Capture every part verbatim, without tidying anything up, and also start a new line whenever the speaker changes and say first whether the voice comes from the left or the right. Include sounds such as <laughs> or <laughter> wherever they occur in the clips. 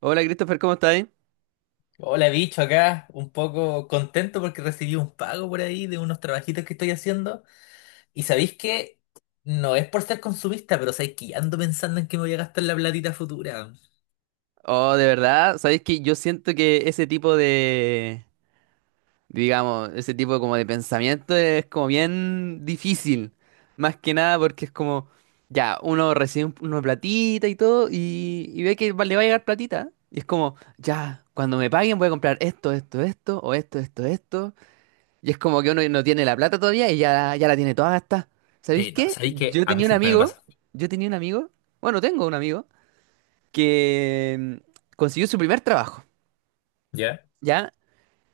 right: Hola Christopher, ¿cómo estás?
left: Hola, bicho, acá un poco contento porque recibí un pago por ahí de unos trabajitos que estoy haciendo. Y sabéis que no es por ser consumista, pero sabéis que ya ando pensando en que me voy a gastar la platita futura.
right: Oh, de verdad, ¿sabes que yo siento que ese tipo de, digamos, ese tipo como de pensamiento es como bien difícil, más que nada porque es como, ya, uno recibe un- una platita y todo y, y ve que va- le va a llegar platita y es como, ya, cuando me paguen voy a comprar esto, esto, esto, o esto, esto, esto, y es como que uno no tiene la plata todavía y ya, ya la tiene toda gastada. ¿Sabéis
left: Sí, no,
right: qué?
left: sabéis que
right: Yo
left: a mí
right: tenía un
left: siempre me
right: amigo,
left: pasa.
right: yo tenía un amigo, bueno, tengo un amigo que mm, consiguió su primer trabajo,
left: ¿Ya?
right: ¿ya?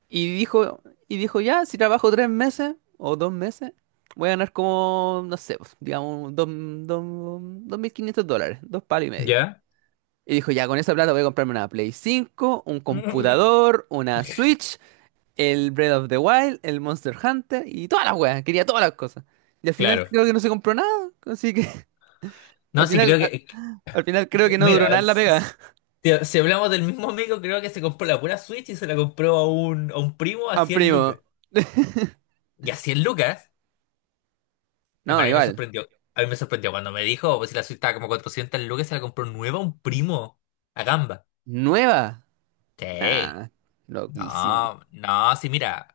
right: Y dijo, y dijo, ya, si trabajo tres meses o dos meses, voy a ganar como, no sé, pues, digamos, dos, dos, dos mil quinientos dólares, dos palos y medio.
left: ¿Ya?
right: Y dijo, ya, con esa plata voy a comprarme una Play cinco, un computador, una Switch, el Breath of the Wild, el Monster Hunter y todas las weas, quería todas las cosas. Y al final
left: Claro.
right: creo que no se compró nada, así que <laughs> al
left: No, sí,
right: final,
left: creo
right: al,
left: que,
right: al final creo
left: que-
right: que no duró
left: mira,
right: nada en la pega.
left: s- si, si hablamos del mismo amigo, creo que se compró la pura Switch y se la compró a un, a un primo a
right: <laughs> A
left: cien lucas.
right: primo.
left: ¿Y a cien lucas? En
right: No,
left: verdad, a mí me
right: igual.
left: sorprendió. A mí me sorprendió cuando me dijo, pues si la suite estaba como cuatrocientas lucas, se la compró nueva a un primo. A gamba.
right: ¿Nueva?
left: Sí.
right: Nah, loquísimo.
left: No, no, sí, mira.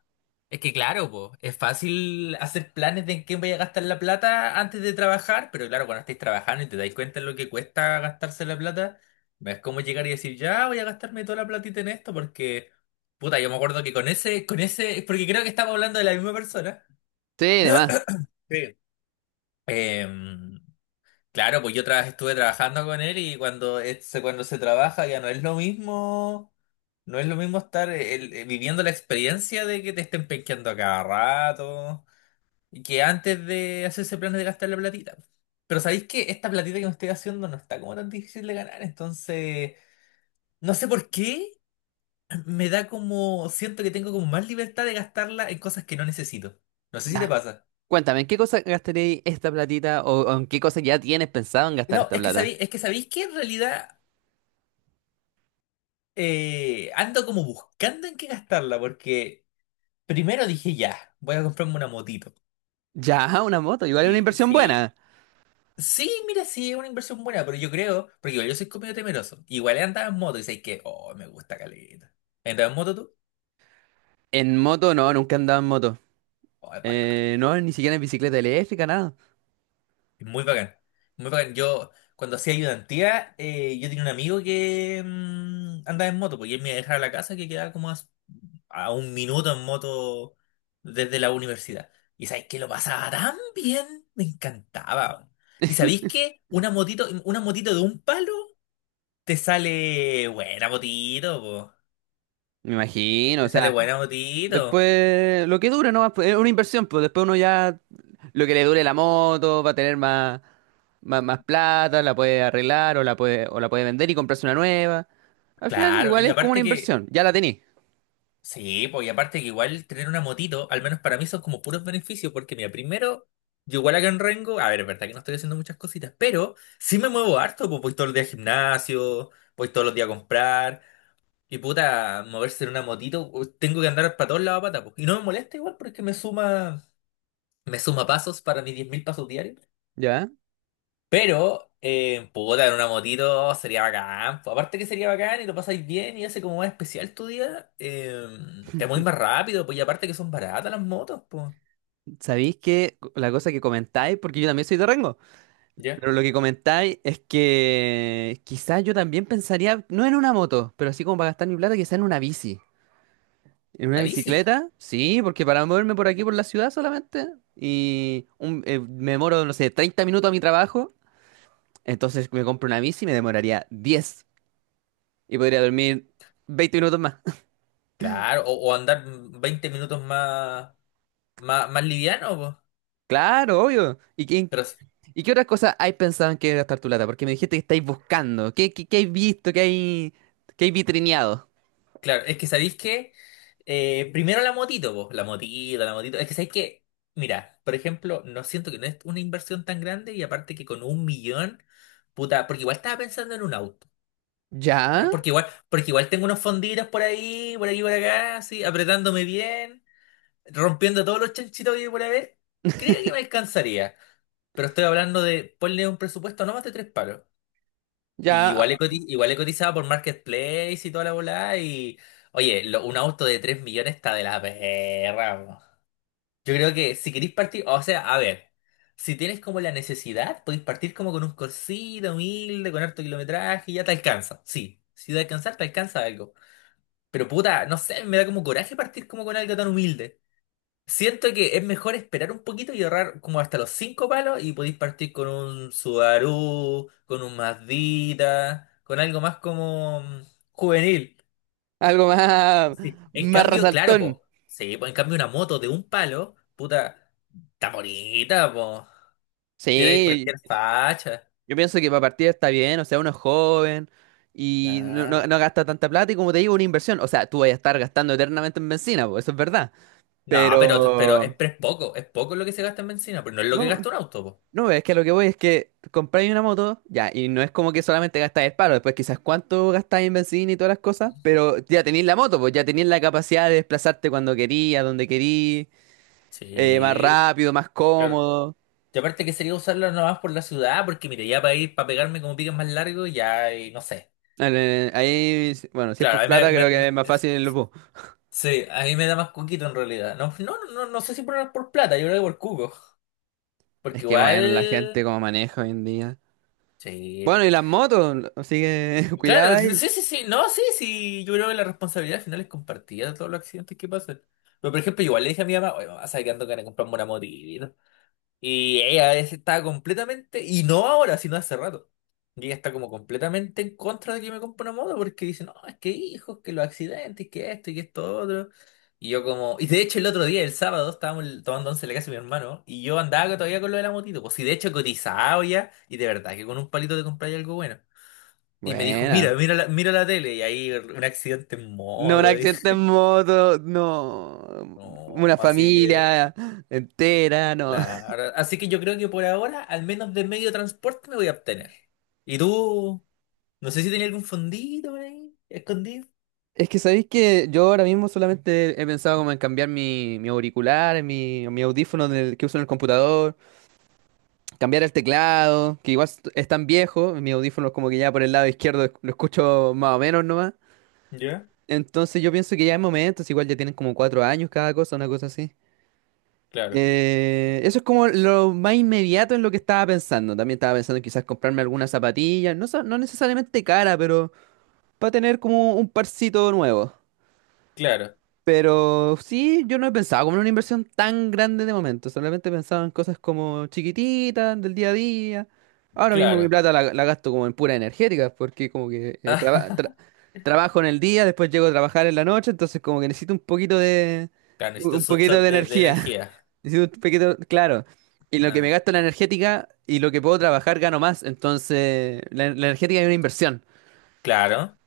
left: Es que claro, pues, es fácil hacer planes de en qué voy a gastar la plata antes de trabajar, pero claro, cuando estáis trabajando y te dais cuenta de lo que cuesta gastarse la plata, no es como llegar y decir, ya voy a gastarme toda la platita en esto, porque, puta, yo me acuerdo que con ese, con ese, porque creo que estamos hablando de la misma persona.
right: Sí, además.
left: Sí. Eh, Claro, pues yo trabajé- estuve trabajando con él y cuando, es- cuando se trabaja ya no es lo mismo, no es lo mismo estar eh, el- eh, viviendo la experiencia de que te estén penqueando a cada rato y que antes de hacerse planes de gastar la platita. Pero sabéis que esta platita que me estoy haciendo no está como tan difícil de ganar, entonces no sé por qué me da como, siento que tengo como más libertad de gastarla en cosas que no necesito. No sé si te
right: Ya.
left: pasa.
right: Cuéntame, ¿en qué cosa gastaréis esta platita o, o en qué cosa ya tienes pensado en gastar
left: No,
right: esta
left: es que
right: plata?
left: sabéis, es que sabéis que en realidad eh, ando como buscando en qué gastarla, porque primero dije ya, voy a comprarme una motito.
right: Ya, <laughs> una moto, igual es una
left: Sí,
right: inversión
left: sí.
right: buena.
left: Sí, mira, sí, es una inversión buena, pero yo creo, porque igual yo soy comido temeroso. Igual he andado en moto y sé que, oh, me gusta caleta. ¿Has andado en moto tú?
right: En moto no, nunca he andado en moto.
left: Oh, es bacán.
right: Eh, no, ni siquiera en bicicleta eléctrica, nada.
left: Es muy bacán. Muy bacán. Yo, cuando hacía ayudantía, eh, yo tenía un amigo que mm, andaba en moto, porque él me iba a dejar a la casa que quedaba como a a un minuto en moto desde la universidad. Y sabéis que lo pasaba tan bien, me encantaba, weón. Y sabéis que una motito, una motito de un palo te sale buena motito, po.
right: Me imagino, o
left: Te sale
right: sea,
left: buena motito.
right: después lo que dure, ¿no? Es una inversión, pues después uno ya lo que le dure la moto va a tener más, más, más plata, la puede arreglar o la puede, o la puede vender y comprarse una nueva. Al final,
left: Claro,
right: igual
left: y
right: es como una
left: aparte que,
right: inversión, ya la tenés.
left: sí, pues, y aparte que igual tener una motito, al menos para mí son como puros beneficios, porque mira, primero, yo igual acá en Rengo, a ver, es verdad que no estoy haciendo muchas cositas, pero sí me muevo harto, pues voy todos los días al gimnasio, voy todos los días a comprar. Y puta, moverse en una motito, u- tengo que andar para todos lados a pata, po. Y no me molesta igual porque me suma, me suma pasos para mis diez mil pasos diarios.
right: Ya,
left: Pero, eh, puta, en una motito sería bacán, po. Aparte que sería bacán y lo pasáis bien y hace como más especial tu día, eh, te mueves más rápido, pues y aparte que son baratas las motos, pues.
right: sabéis que la cosa que comentáis, porque yo también soy de Rengo,
left: ¿Ya?
right: pero lo que comentáis es que quizás yo también pensaría, no en una moto, pero así como para gastar mi plata, quizás en una bici. ¿En una
left: Una bici,
right: bicicleta? Sí, porque para moverme por aquí, por la ciudad solamente, y un- eh, me demoro, no sé, treinta minutos a mi trabajo, entonces me compro una bici y me demoraría diez y podría dormir veinte minutos más. <laughs>
left: claro. O, o andar veinte minutos más, más, más liviano, pues.
right: Claro, obvio. ¿Y quién?
left: Pero
right: ¿Y qué otras cosas hay pensado en qué gastar tu plata? Porque me dijiste que estáis buscando. ¿Qué, qué, ¿qué hay visto? ¿Qué hay, ¿qué hay vitrineado?
left: claro, es que sabéis que eh, primero la motito, vos, la motito, la motito. Es que sabéis que, mira, por ejemplo, no siento que no es una inversión tan grande y aparte que con un millón, puta, porque igual estaba pensando en un auto,
right: ¿Ya?
left: ¿ya? Porque igual, porque igual tengo unos fonditos por ahí, por aquí, por acá, así, apretándome bien, rompiendo todos los chanchitos que hay por haber. Creo que me
right: <laughs>
left: alcanzaría, pero estoy hablando de ponle un presupuesto no más de tres palos. Y
right: Ya,
left: igual he, coti- igual he cotizado por Marketplace y toda la volada. Y oye, lo- un auto de tres millones está de la perra, po. Yo creo que si queréis partir, o sea, a ver, si tienes como la necesidad, podéis partir como con un corsito humilde, con harto kilometraje y ya te alcanza. Sí, si de alcanzar, te alcanza algo. Pero puta, no sé, me da como coraje partir como con algo tan humilde. Siento que es mejor esperar un poquito y ahorrar como hasta los cinco palos y podéis partir con un Subaru, con un Mazdita, con algo más como mm, juvenil.
right: algo más,
left: Sí. En
right: más
left: cambio, claro,
right: resaltón.
left: po. Sí, po, en cambio una moto de un palo, puta, está bonita, po. Tiene
right: Sí,
left: cualquier facha.
right: yo pienso que para partir está bien, o sea, uno es joven y no, no-
left: Claro.
right: no gasta tanta plata y como te digo, una inversión. O sea, tú vas a estar gastando eternamente en bencina, pues, eso es verdad.
left: No, pero, pero es,
right: Pero...
left: pero es poco, es poco lo que se gasta en benzina, pero no es lo que
right: No.
left: gasta un auto, po.
right: No, es que lo que voy es que compráis una moto, ya, y no es como que solamente gastáis el paro, después quizás cuánto gastáis en benzina y todas las cosas, pero ya tenéis la moto, pues ya tenéis la capacidad de desplazarte cuando querís, a donde querís, eh, más
left: Sí,
right: rápido, más
left: claro.
right: cómodo.
left: Y aparte que sería usarla nomás por la ciudad, porque mire, ya para ir, para pegarme como piques más largos, ya, y no sé.
right: Eh, Ahí, bueno, si es
left: Claro,
right: por
left: a mí
right: plata,
left: me,
right: creo
left: me-
right: que
left: me-
right: es más
left: es-
right: fácil el bus.
left: sí, a mí me da más cuquito en realidad. No, no, no, no sé si por, por plata, yo creo que por cuco.
right: Es
left: Porque
right: que bueno, la gente
left: igual,
right: como maneja hoy en día.
left: sí.
right: Bueno, y las motos, así que <laughs> cuidado
left: Claro,
right: ahí.
left: sí, sí, sí, no, sí, sí, yo creo que la responsabilidad al final es compartida de todos los accidentes que pasan. Pero por ejemplo, igual le dije a mi mamá, oye, mamá, ¿sabes que ando ganas de comprarme una motito? Y ella es- estaba completamente, y no ahora, sino hace rato. Y ella está como completamente en contra de que me compre una moto porque dice, no, es que hijos, que los accidentes, que esto y que esto otro. Y yo como, y de hecho el otro día, el sábado, estábamos tomando once en la casa de mi hermano y yo andaba todavía con lo de la motito. Pues sí, de hecho he cotizado ya y de verdad que con un palito te compráis algo bueno. Y me dijo,
right: Buena.
left: mira, mira la, mira la tele y ahí un accidente en
right: No, un
left: moto. Y,
right: accidente en moto,
left: <laughs>
right: no.
left: no,
right: Una
left: así que...
right: familia entera, no. <laughs>
left: Claro. Así que yo creo que por ahora, al menos de medio de transporte, me voy a obtener. ¿Y tú? No sé si tenía algún fondito por ahí, escondido.
right: Es que sabéis que yo ahora mismo solamente he pensado como en cambiar mi, mi auricular, mi, mi audífono del que uso en el computador, cambiar el teclado, que igual est- es tan viejo, mis audífonos como que ya por el lado izquierdo esc- lo escucho más o menos nomás.
left: ¿Ya?
right: Entonces yo pienso que ya en momentos, igual ya tienen como cuatro años cada cosa, una cosa así.
left: Claro,
right: Eh, eso es como lo más inmediato en lo que estaba pensando. También estaba pensando en quizás comprarme algunas zapatillas, no, sa- no necesariamente cara, pero para tener como un parcito nuevo.
left: claro,
right: Pero sí, yo no he pensado como en una inversión tan grande de momento. Solamente he pensado en cosas como chiquititas, del día a día. Ahora mismo mi
left: claro.
right: plata la, la gasto como en pura energética, porque como que eh, traba- tra-
left: <laughs>
right: trabajo en el día, después llego a trabajar en la noche, entonces como que necesito un poquito de
left: Claro, necesito
right: un
left: su
right: poquito
left: shot
right: de
left: de, de
right: energía.
left: energía.
right: <laughs> Necesito un poquito, claro. Y lo que me
left: Ah,
right: gasto en la energética y lo que puedo trabajar gano más. Entonces, la, la energética es una inversión.
left: claro.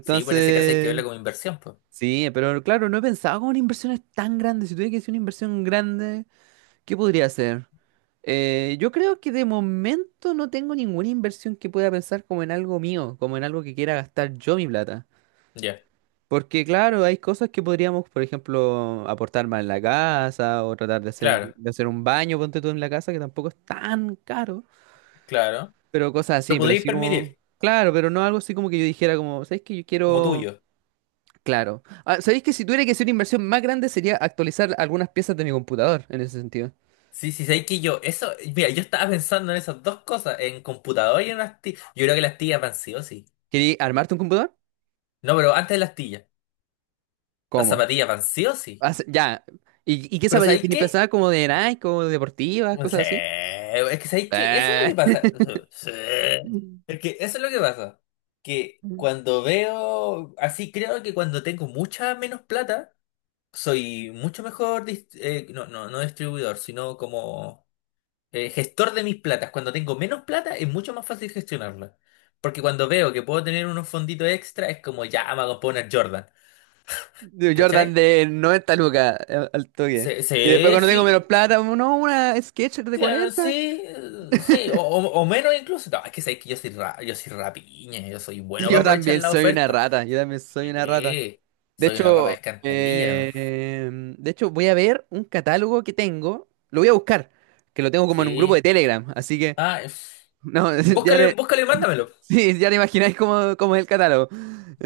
left: Sí, pues en ese caso hay que verlo como inversión, pues.
right: sí, pero claro, no he pensado como en inversiones tan grandes. Si tuviera que hacer una inversión grande, ¿qué podría hacer? Eh, yo creo que de momento no tengo ninguna inversión que pueda pensar como en algo mío, como en algo que quiera gastar yo mi plata.
left: Ya,
right: Porque claro, hay cosas que podríamos, por ejemplo, aportar más en la casa o tratar de hacer,
left: claro,
right: de hacer un baño, ponte tú en la casa, que tampoco es tan caro.
left: claro.
right: Pero cosas
left: Lo
right: así, pero
left: podríais
right: así como...
left: permitir,
right: Claro, pero no algo así como que yo dijera como, ¿sabes qué? Yo
left: como
right: quiero...
left: tuyo.
right: Claro. Ah, ¿sabéis que si tuviera que hacer una inversión más grande sería actualizar algunas piezas de mi computador en ese sentido?
left: Sí, sí, sabéis que yo, eso, mira, yo estaba pensando en esas dos cosas, en computador y en las tías. Yo creo que las tías van sí o sí.
right: ¿Queréis armarte un computador?
left: No, pero antes de las Las
right: ¿Cómo?
left: zapatillas van sí o sí.
right: Hace- ya. ¿Y, y qué
left: Pero
right: zapatillas
left: ¿sabéis
right: tiene pensada?
left: qué?
right: ¿Como de Nike, como deportivas,
left: No
right: cosas
left: sé.
right: así?
left: Es que ¿sabéis qué? Eso es lo
right: Eh,
left: que pasa. <laughs> Sí. Es que eso es lo que pasa. Que
right: <laughs>
left: cuando veo, así creo que cuando tengo mucha menos plata, soy mucho mejor, dis- eh, no, no, no distribuidor, sino como eh, gestor de mis platas. Cuando tengo menos plata es mucho más fácil gestionarla. Porque cuando veo que puedo tener unos fonditos extra, es como ya me voy a poner Jordan.
right: de Jordan
left: ¿Cachai?
right: de noventa lucas eh, al toque.
left: Sí,
right: Y después
left: sí,
right: cuando tengo menos
left: sí.
right: plata, no, una Skechers de
left: Claro,
right: cuarenta.
left: sí, eh, sí, o, o- o menos incluso. No, es que sabéis que yo soy, ra- yo soy rapiña, yo soy
right: <laughs>
left: bueno para
right: Yo
left: aprovechar
right: también
left: la
right: soy una
left: oferta.
right: rata, yo también soy una rata.
left: Sí,
right: De
left: soy una rata de
right: hecho,
left: alcantarilla.
right: eh, de hecho, voy a ver un catálogo que tengo. Lo voy a buscar, que lo tengo como en un grupo de
left: Sí.
right: Telegram. Así que,
left: Ah, es-
right: no, <laughs> ya
left: búscale,
right: te,
left: búscale y mándamelo.
right: sí, ya te imagináis cómo, cómo es el catálogo.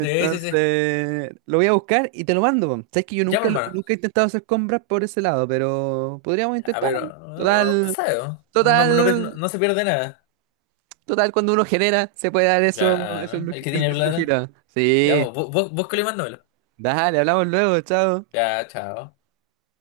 left: Sí, sí, sí.
right: lo voy a buscar y te lo mando, po. Sabes que yo
left: Ya, pues,
right: nunca, lo-
left: hermano.
right: nunca he intentado hacer compras por ese lado, pero podríamos
left: A ver,
right: intentarlo.
left: uno uno nunca
right: Total,
left: sabe, ¿no? Uno no, no, ve- no-
right: total,
left: no se pierde nada.
right: total, cuando uno genera, se puede dar eso,
left: Ya,
right: eso, es
left: ¿no?
right: lo
left: El
right: que-
left: que
right: eso
left: tiene
right: es lo que
left: plata.
right: gira.
left: Ya,
right: Sí,
left: bú- bú- búscalo y mándamelo.
right: dale, hablamos luego, chao.
left: Ya, chao.